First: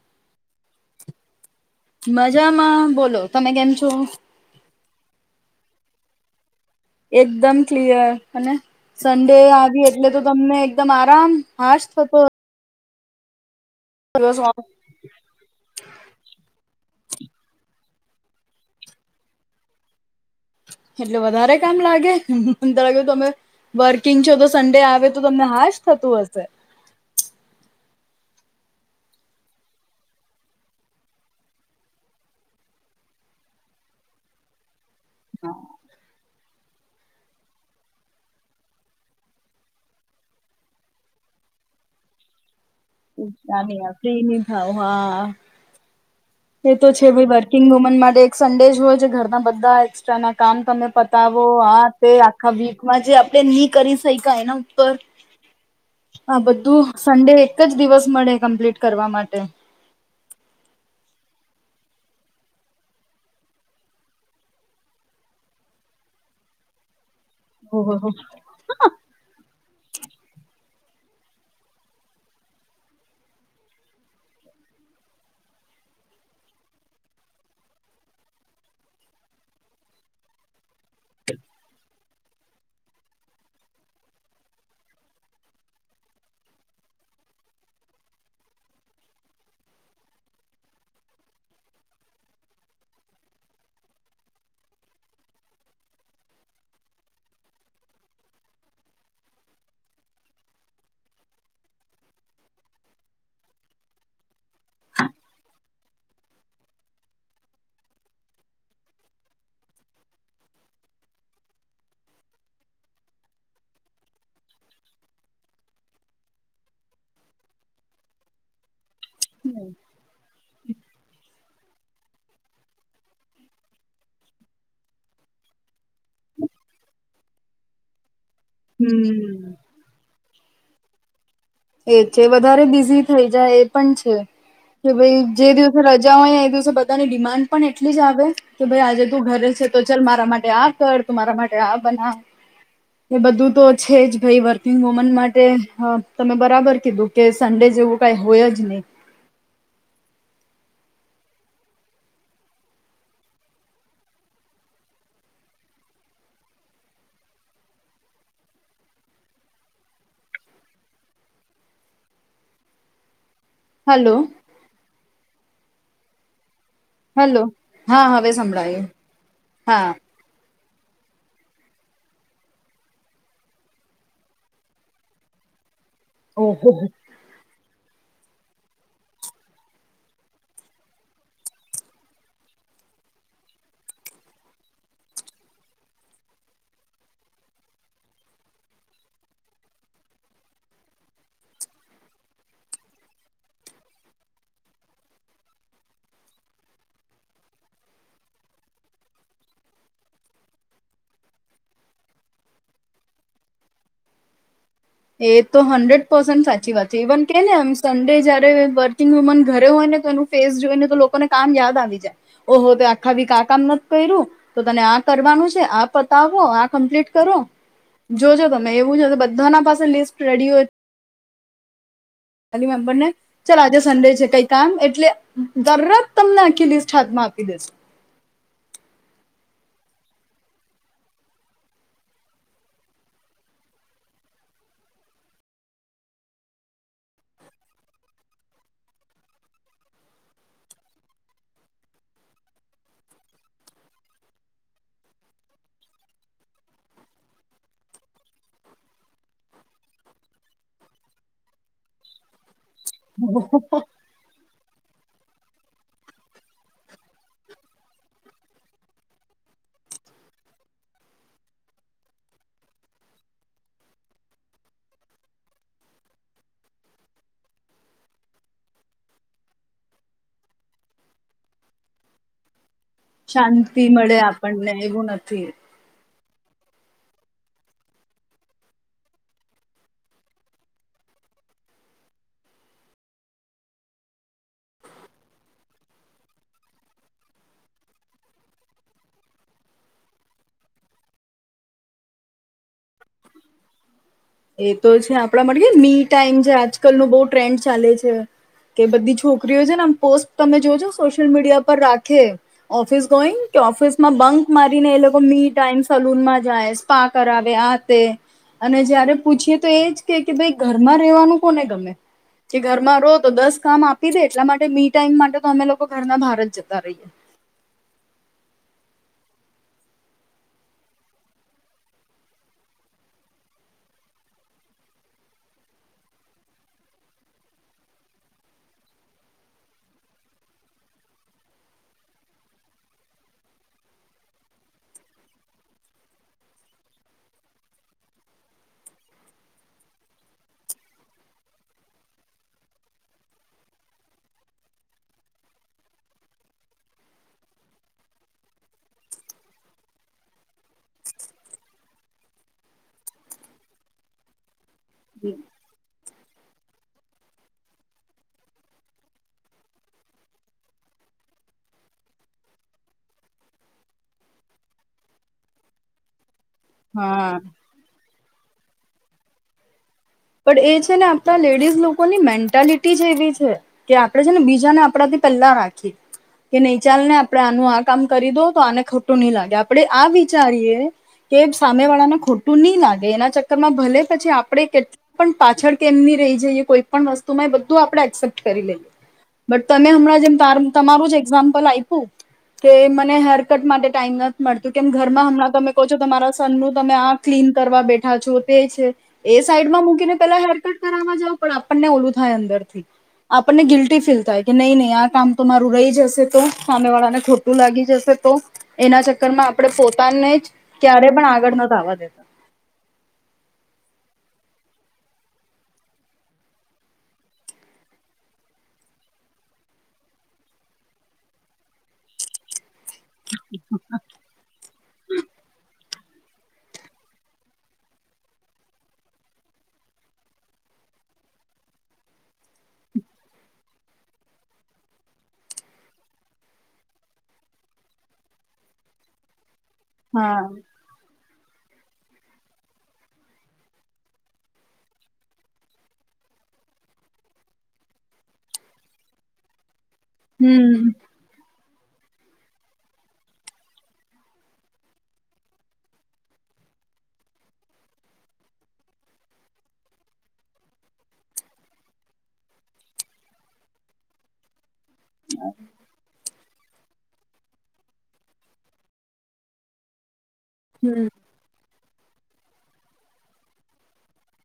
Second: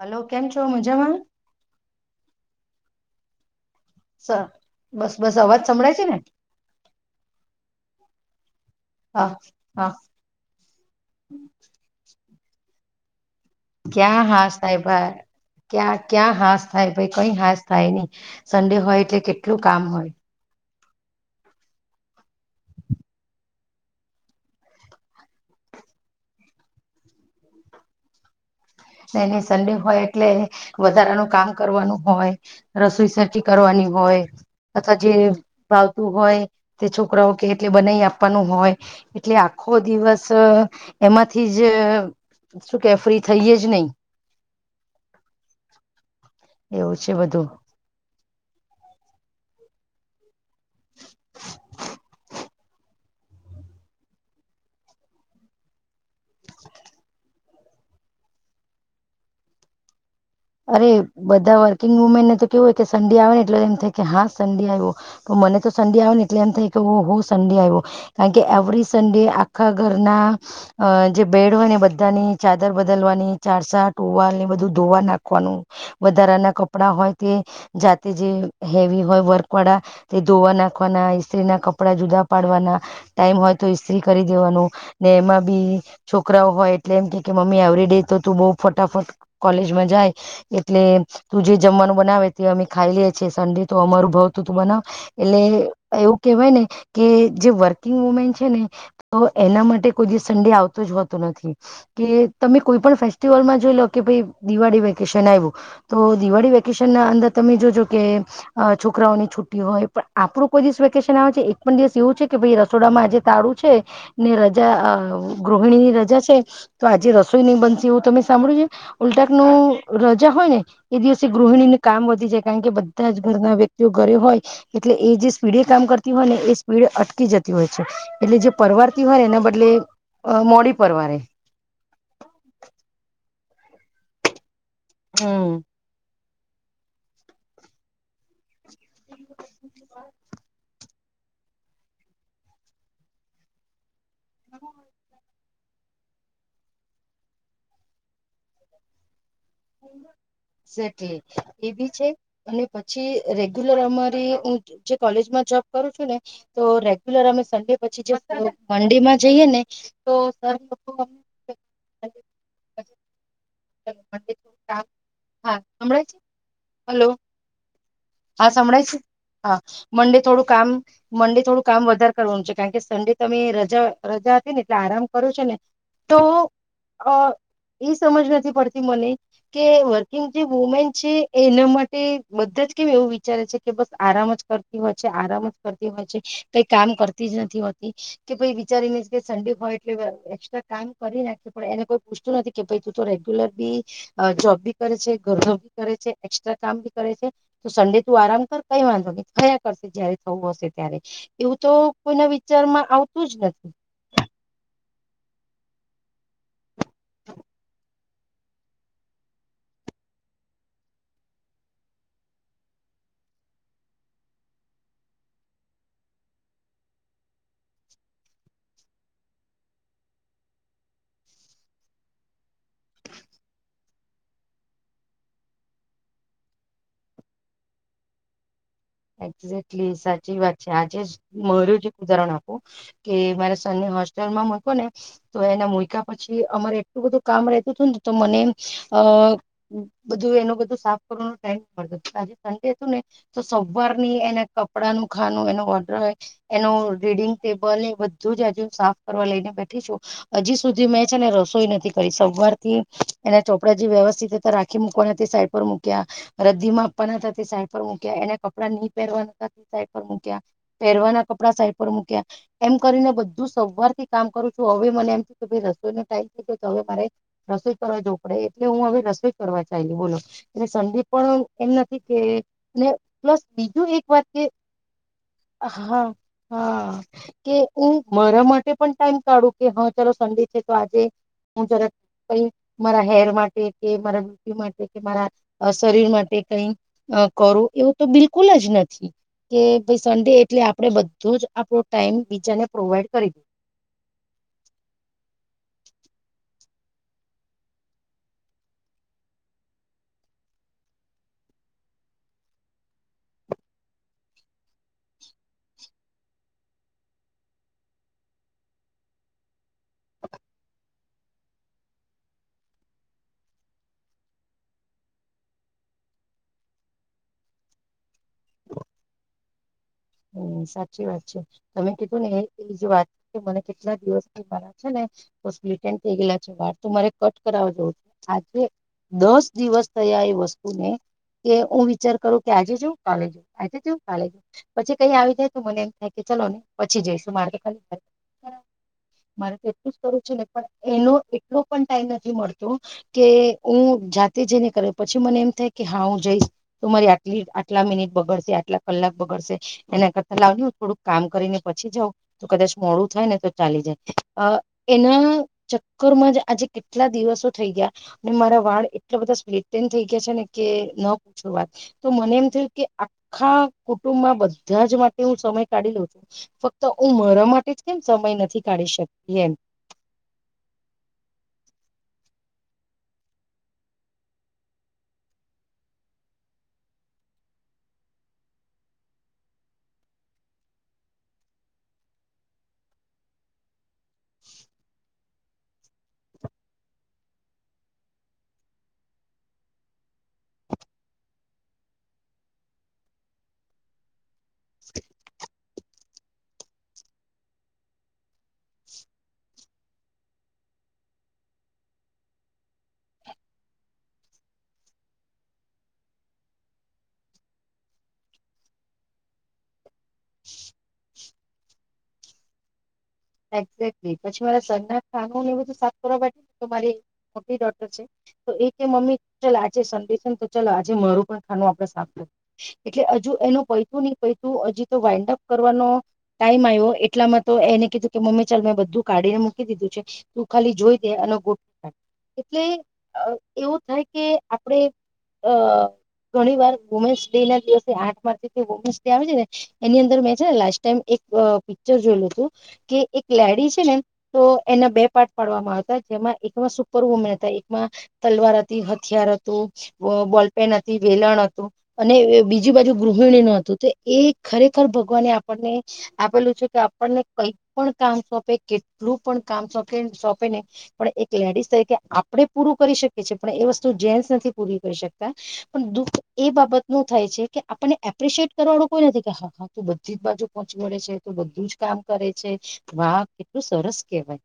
Hello કેમ છો મજામાં. મજામાં બોલો તમે કેમ છો? સ બસ બસ અવાજ સંભળાય છે ને. એકદમ ક્લિયર અને હા સન્ડે, આવી હા એટલે તો તમને એકદમ આરામ હાશ થતો. ક્યા દિવસ હાસ ઓફ થાય ભાઈ, ક્યાં, ક્યાં હાસ થાય ભાઈ કઈ હાસ થાય નઈ સંન્ડે હોય, એટલે કેટલું કામ હોય. એટલે વધારે, કામ લાગે મ તમે વર્કિંગ છો તો સડે આવે તો તમને હશ થતુ, હશે એને સડે હોય, એટલે વધારાનું કામ કરવાનું હોય રસોઈ સટી કરવાની હોય, અથવા જે ભાવતું હોય તે છોકરાઓ, કે એટલે બનાઈ આપવાનું હોય એટલે આખો દિવસ એમાંથી જ શુ, કે ફરી થઈ. ફ્રી ન થાવ હા એ તો એવું છે, ભ બધું વર્કિંગ વુમન માટે એક સંડેજ હોય છે, ઘરના બધા એસ્ટ્રા ના કામ, તમે પતાવો હા તે આખા વીકમાં જે આપણે નની કરી શાય એના ઉપર હ હા, બધું સન્ડે એક જ દિવસ મળે કમ્પ્લીટ કરવા માટે અરે બધા વર્કિંગ, વુમેનને તો કેવુંય કે સડે આવે ને એટલે એમ થાય કે હા, સડે આવ્યો મને, તો સન્ડે આવે ને એટલે એમ થાય કે, હો સડે આવ્યો ઓહ કારણ, કે એવરી સડે આખા ઘરના અ જે બેડ હોય, ને બધાની ચાદર બદલવાની ચાર સા ટોવાલ ને બધું ધોવા નાખ નુ વધારા ના કપડા હોય, તે જાતે જે હેવી હોય વર્ક વાળા ધોવા, નાખવાના ઇસ્ત્રી ના કપડા જુદા ડવાના ટાઈમ હોય, તો ઈસ્ત્રી કરી દેવાનું ને એમાં બી છોકરાઓ હોય, એટલે એમ કે કે મમ્મી એવરી, ડે તો તું બઉુ ફટાફટ કોલેજમાં જાય એટલે તુ જે જમવાનું બનાવે તે અમે ખાઈ લે છેએ, સન્ડે તો અમારુ ભાવ તુ તુ બનાવ એટલે એવું કેહેવાય, ને કે જે વર્કિંગ વુમેન છે ને તો એના માટે કોઈ સડે આવતો જ હોતો નથી. કે તમે કોઈ પણ ફેસ્ટિવલમાં જોઈ, લો કે દિવાળી વેકેશન આવ્યુ, તો દિવાળી વેકેશન ના અંદર તમે જોજો કે છોકરાઓની છુટ્ટી, હોય. પણ આપણું કોઈ દિવસ વેકેશન આવે છે, એક પણ દિવસ એવું છે, કે ભાઈ રસોડામાં આજે તાારું છે, ને રજા ગૃહિણીની રજા છે, તો આજે રસોઈ નહી બનશે એવું તમે સાંભળ્યું છે ઉલ્ટાક નુ હોય, ને એ દિવસે ગૃહિણીને કામ વધી જાય કારણ કે બધા જ ઘરના વ્યક્તિઓ ઘરે હોય, એટલે એ જે સ્પીડે કામ કરતી હોય, ને એ સ્પીડ અટકી જતી હોય છે. એટલે જે પરવારથી હોયને, હમ બદલે મોડી પરવારે એ છે વધારે બિઝી થઈ એ પણ છે, કે ભ જે દિવસે રજા હોય દિવસે બધાની ડિમાન્ડ પણ એટલી જ આવે કે ભાઈ આજે તું ઘરે છે, તો ચાલ મારા માટે આપ કર તમારા માટે આ બનાવ એ બધું તો છે, જ ભાઈ વર્કિંગ વુમન માટે હ તમે બરાબર કીધું, કે સડે જેવું કઈ હોય જ નહી એમ સેટલી એ બી છે, અને પછી રેગ્યુલર અમારી હુ, જે કોલેજમા જોબ કરું છુ, ને તો રેગ્યુલર અમે સન્ડે પછી મંડેમાં જઈએ ને તો [inaudible] હલો હા, હમણાં છે. હલો હવે હા, સંભળાય સંભળાયું છે, હા, મડે થોડું કામ મંડે થોડું કામ વધારે કરવાનું છે, કારણ કે સંડે તમે રજા રજા, હતી ને એટલે આરામ કરો છો ને તો ઓહો અ એ સમજ નથી, પડતી મને કે વર્કિંગ જે વુમેન છે. એના માટે બધા જ કેમ એવું વિચારે છે, કે બસ આરામ જ કરતી હોય, છે. આરામ જ કરતી હોય છે કઈ કામ કરતી જ નથી, હોતી કે પછ વિચારીને, કે સડે હોય, એટલે એક્સ્ટ્રા કામ કરી નાખે પણ એને કોઈ પૂછતું નથી. કે રેગ્યુલર બી જોબ ભી કરે છે, ઘ ભી કરે છે એક્સ્ટ્રા કામ ભી કરે છે. તો સંડે તું આરામ કર કઈ વાંધો કયા કરશે જયારે થવું હશે, ત્યારે એવું તો કોઈ નવી પિક્ચરમાં આવતું જ નથી એ તો હંડ્રેડ પર્સેન્ટ સાચી વાત છે ઇવન કે નેમ સંડે જયારે વર્કિંગ વુમન ઘરે હોય ને તો એનું ફેસ જોઈ ને તો લોકોને કામ યાદ આવી જાય ઓહો આખાી ક આ કામ નથી કર્યું તો તને આ કરવાનું છે આ પતાવો આ કમ્પ્લીટ કરો જોજો તમે એવું જ બધાના પાસે લિસ્ટ રેડી હોય [inaudible] ફેમલી મેમ્બરને ચાલ આજે સંન્ડે છે કઈ કામ એટલે દરત તમને આખી લિસ્ટ હાથમાં આપ કી છે [inaudible] એક્ઝેકલી સાચી વાત છે આજે મારું જ એક ઉદાહરણ આપું કે મારે સન્ય હોસ્ટેલમાં મકો ને તો એને મુક્યા પછી અમારે એટલું બધું કામ રેતું હતું ને તો મને અ બધું એનો બધું સાફ કરવાનો ટાઈમ પડતો આજે સન્ડે હતું ને સોવાર ની એના કપડા નું ખાનું એનો ઓર્ડર હોય એનું રીડિંગ ટેબલ એ બધું જ ફ કરવા લઈને બેઠી છું હજી સુધી મેં છેને રસોઈ નથી કરી સર થી એના ચોપડા જે વ્યવસ્થિત રીતે રાખી ી મૂકવાના સાઈડ પર મૂક્યા રદદી માં આપવાના હતા તે સાઈડ પર મૂક્યા એના કપડા નહી પહેરવાના સાઈ મૂક્યા પહેરવાના કપડા સાઈ પર મૂક્યા એમ કરીને બધું સોમવાર થી કામ કરું છું હવે મને એમ થ કે ભાઈ રસોઈ નો ટાઈમ થ ગયો હવે મારે રસોઈ કરવા જો પડે એટલે હું હ રસોઈ કરવા ચાલલી બોલો એટ સંડી પણ એમ નથી કે પ્લસ શાંતિ બીજું એક મળે વાત કે આપણને એવું નથી હા હા કે હું મારા માટે પણ ટાઈમ કાઢું કે હા ચાલો સંડે છે તો આજે હું જરા ક મારા હેર માટે કે મારા બ્યુટી માટે કે મારા શરીર માટે કઈ કરો એવું તો બિલકુલ જ નથી કે ભઈ સન્ડે એટલે આપણે બધું જ આપણો ટાઈમ બીજાને પ્રોવાઈડ કરી દે. એ તો છે આપણા માટે મી ટાઈમ છે આજકાલ નો બોહ ટ્રેન્ડ ચાલે છે. કે બધી છોકરીઓ છે ને આમ પોસ્ટ તમે જોજો સોશિયલ મીડિયા પર રાખે ઓફિસ ગોઈંગ. ઓફિસમાં બંક મારીને એ લોકો મી ટાઈમ સલૂનમાં જાય સ્પા કરાવે આ તે. અને જયારે પૂછીએ તો એજ કે કે ભાઈ ઘરમાં રહેવાનું કોને ગમે. કે ઘરમાં રહો તો દસ કામ આપી દે એટલા માટે મી ટાઈમ માટે તો અમે લોકો ઘરના બહાર જ જતા રહીએ. [inaudible] હમ સાચી વાત છે તમે કીધું ને એ એજ વાત મને કેટલા દિવસરા છે ને. બસ સપ્લીટ એન્ડ થઈ ગયલા છે વાળ તો મારે કટ કરાવવા જવું છે આજે. દસ દિવસ થયા એ વસ્તુને. કે હું વિચાર કરું કે આજે જાઉં કાલે જઉં આજે જાઉં કાલે જઉ. પછી કઈ આવી જાય તો મને એમ થાય કે ચલો ને પછી જઈશું મારે તો ખાલી. મારે તો એટલું જ કરું છે ને પણ એનો એટલો પણ ટાઈમ નથી મળતો કે હું. જાતે જઈને કરે પછી મને એમ થાય કે હા હું જઈશ તો મારી આટલી આટલા મિનિટ બગડશે આટલા કલાક. લગ બગડસે. એના કરતા લાવ થોડુંક કામ કરીને પછી જઉ તો કદાચ મોડું થાય ને તો ચાલી જાય. એના. કુકર માં જ આજે કેટલા દિવસો થઈ ગયા અને મારા વાળ માં એટલા બધા સપ્લીટ એન્ડ થઈ ગયા છે ને કે. ન પૂછ વાત તો મને એમ થય કે આખા કુટુંબમાં બધ. બધાજ માટે હું સમય કાઢી લઉ છું ફક્ત હું હા મારા માટે જ કેમ સમય નથી. [unintelligible] ઢી શકીએ એમ પણ એ છે ને આપણા લેડીઝ લોકોની મેન્ટાલિટી જ એવી છે કે આપણેે છે ને બીજાને આપણાથી. પલા રાખી. કે નહી ચાલ ને આપણેે આનું આ કામ કરી દો તો આને ખોટું નહી લાગે આપડણે આ વિચારીએ. કે સામે વાળાને ખોટું ની લાગે એના ચક્કરમાં ભલે પછી આપડે કેટલા. પણ પાછળ કેમની રહી જઈએ કોઈ પણણ વસ્તુમાં એ બધું આપડે એક્સેપ્ટ કરી લઈએ. બટ તને હમણાં જેમ તમારું જ એક્ઝામ્પલ આપ્યું. કે મને હેરકટ માટે ટાઈમ નથી મળતું કેમ ઘરમાં હમણાં તમે કહો છો તમારા સનનુંું તમે આ ક્લીન. કરવા બેઠા છો તે છે એ સાઈડમાં મૂક પેલા હેરકટ કર જાવ પણ આપણને ઓલું થાય અંદર થી. આપણને ગિલ્ટી ફીલ થાય કે નહી નહી આ કામ તો મારું રહી જશે તો સામે વાળા ને ખોટું લાગી જશે. એના ચક્કર માં આપણે પોતાને જ ક્યારે પણ આગળ ન થાવા દેતા. [inaudible] પછધ કરવારી મોટી ડોર છે. તો એ કે મમ્મી ચાલ આજે સંડ છે તો ચાલ આજે મારું પણ ખાનું આપડે સાભ. એટલે હજુ એનું પૈતું નહ પૈતું હજી તો વાઈન્ડઅપ કરવાનો. ટાઈમ આવ્યો એટલામાં તો એને કીધું. કે મમ્મી ચાલ મેં બધું કાઢીને મૂકી દીધું છે તું ખાલી જોઈ દે આ લોકો એટલે એવું થાય કે આપણેે. અ ઘણી વાર વુમેન્સ ડે ના દિવસે આઠ માર્ચ વુમેન્સ ડે આવે છે ને. એની અંદર મેં હા છે ને લાસ્ટ ટાઈમ એક પિક્ચર જોયેલું હતું કે. એક લેડી છે ને તો એના બે પાર્ટ પાડવામાં આવતા જેમાં એકમાં સુપર વુમેન હતા એકમાં. તલવાર હતી હથિયાર હતું બોલપેન હમ હતી વેલણ હતું. અને બીજી બાજુ ગૃહિણી ન હતું તો એ ખરેખર ભગવાને આપણને આપેલું છે કે. આપણને કઈ. પણ કામ સોંપે કેટલું પણ કામ સ સોંપે ને પણ એક લેડીસ તરીકે આપડે પૂરું. કરી શકે છે પણ એ વસ્તુ જેન્સ નથી પૂરી કરી શકતા પણ દુઃખ. એ બાબત નું થાય છે કે આપણને એપ્રિશિએટ કરવાળું કોઈ નથી કે હા હા તું બધી જ બાજુ. પહોચ વે હમ છે તો બધું જ કામ કરે છે વાહ કેટલું સરસ કેહેવાય.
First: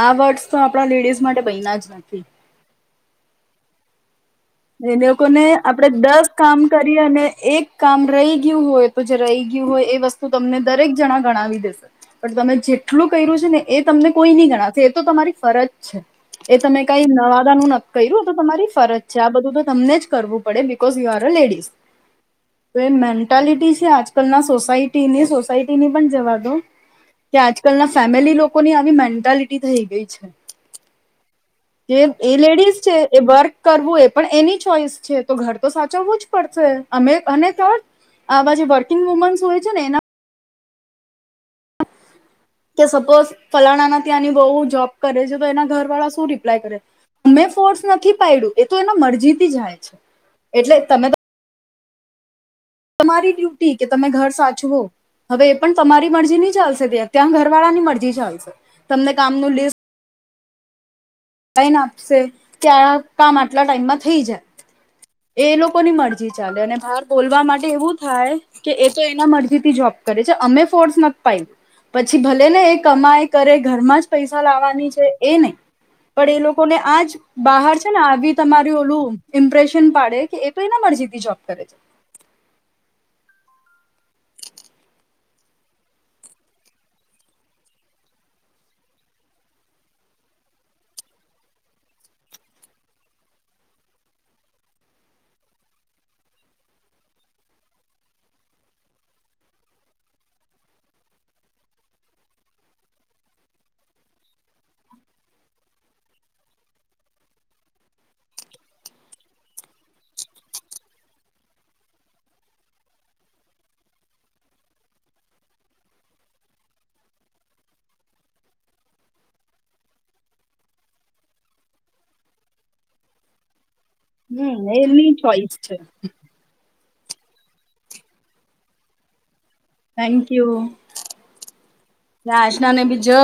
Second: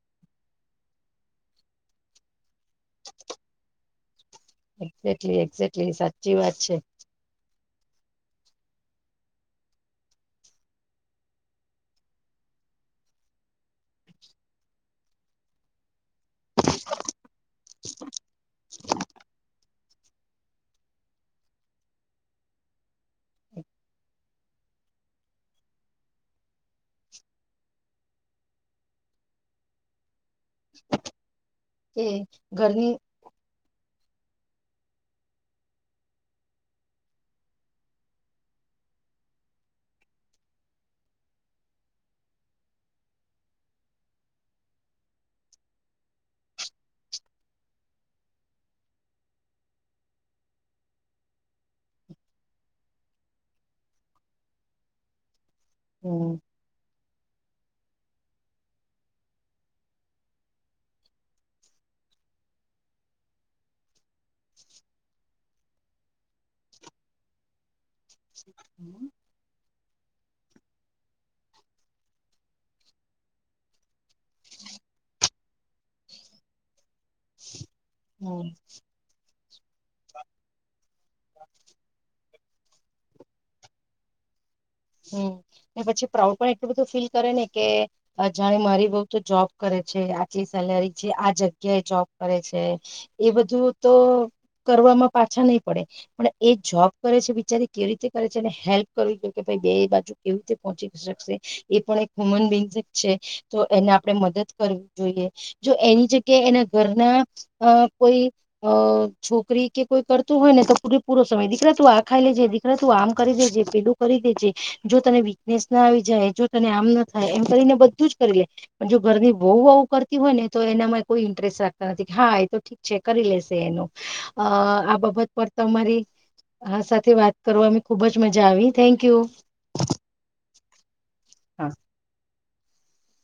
આ વર્ડસ તો આપણા લેડીઝ માટે બૈના જ નથી. [inaudible] એ એક્ઝેક્ટલી લોકોને એક્ઝેક્ટલી આપણેે દસ સાચી વાત કામ છે કરી અને એક કામ રહી ગયું હોય તો જે રહી ગયું હોય એ વસ્તુ તમને દરેક જણા ગણાવી દેશે પણ તમે જે એટલું કર્યું છે ને એ તમને કોઈ નહી ગણાવશે એ તો તમારી ફરજ છે એ તમે કઈ નવાદા નું નક્કી કર્યું હો તો તમારી ફરજ છે આ બધું તો તમને જ કરવું પડે because you are a ladies તો એ મેન્ટાલિટી છે આજકાલના સોસાયટી ની સોસાયટીની પણ જવા દો કે આજકાલના ફેમિલી લોકોની આવી મેન્ટાલિટી થઈ ગઈ છે જે કે એ લેડીઝ ઘરની છે એ બર્ક કર એ પણ એની ચોઈસ છે તો ઘર તો સાચવવું જ પડશે અમે અને આવા જે વર્કિંગ વુમન્સ હોય છે ને એના કે સપોઝ ફલાણા ના ત્યાંની બઉ જોબ કરે છે તો એના ઘર વાળા શું રિપ્લાય કરે અમે ફોર્સ નથી પાડડ્યું એ તો એના મરજીથી જાય છે એટલે તમે તો તમારી ડ્યુટી કે તમે ઘર સાચવો હવે એ પણ તમારી હમ મરજી નહી ચાલશે બે ત્યાં વાળાની મરજી ચાલશે તમને કામ ન લિસ્ટ લઈન આપશે કે આ કામ આટલા ટાઈમમાં થઈ જાય એ એ લોકોની મરજી ચાલે અને બાર બોલવા માટે એવું થાય કે એ તો એના મરજીથી જોબ ે છે અમે ફોર્સ નથી પાું પછી ભલે ને એ કમાય કરે ઘરમાં જ પૈસા લાવવાની છે એ નહી પણ એ લોકોને આજ બહાર છે ને આવી હમ તમાર ઓલું ઇમ્પ્રેશન પાડે કે એ તો એ પણ જદી જોબ કરે છે હમ પછી પ્રાઉડ પણ એટલું બધું ફીલ કરે ને કે જાણે મારી બહ તો જોબ કરે આચી સેલરી છે આ જગ્યાએ જોબ કરે છે એ બધું તો કરવામાં પાછા નહી પડે પણ એ જોબ કરે છે બિચારી કેવી રીતે કરે છે એ હેલ્પ કરવી જોઈએ બે બાજુ કેવી રીતે પહોચી શકશે એ પણ એકમન બ છે તો એને આપણે મદદ જોઈએ જો એની જગ્યા એના ઘરના કોઈ છોક દોકરી કે કોઈ કરતું હોય ને તો પૂ પૂરો સમય દીકરા તું આ ખાઈ લેજે દીકરા તું આમ કરી દેજે પેલું કરી તને વીકનેસ ના આવી જાય જો તને આમ ના થાય એમ કરીને બધું જ કરી લે પણ જો ઘર બહુ બવુ કરતી હોય ને તો એનામાં કોઈ ઇન્ટરેસ્ટ રાખતા નથી હા એ તો ઠીક છે કરી લેશે એનો અ હમ આ એમની બાબત પર ચોઈસ છે તમારી વાત કરવા અ ખુબ જ મજા આવી થેન્ક યુ. Thank you. હા. આશ્ના ને બી જો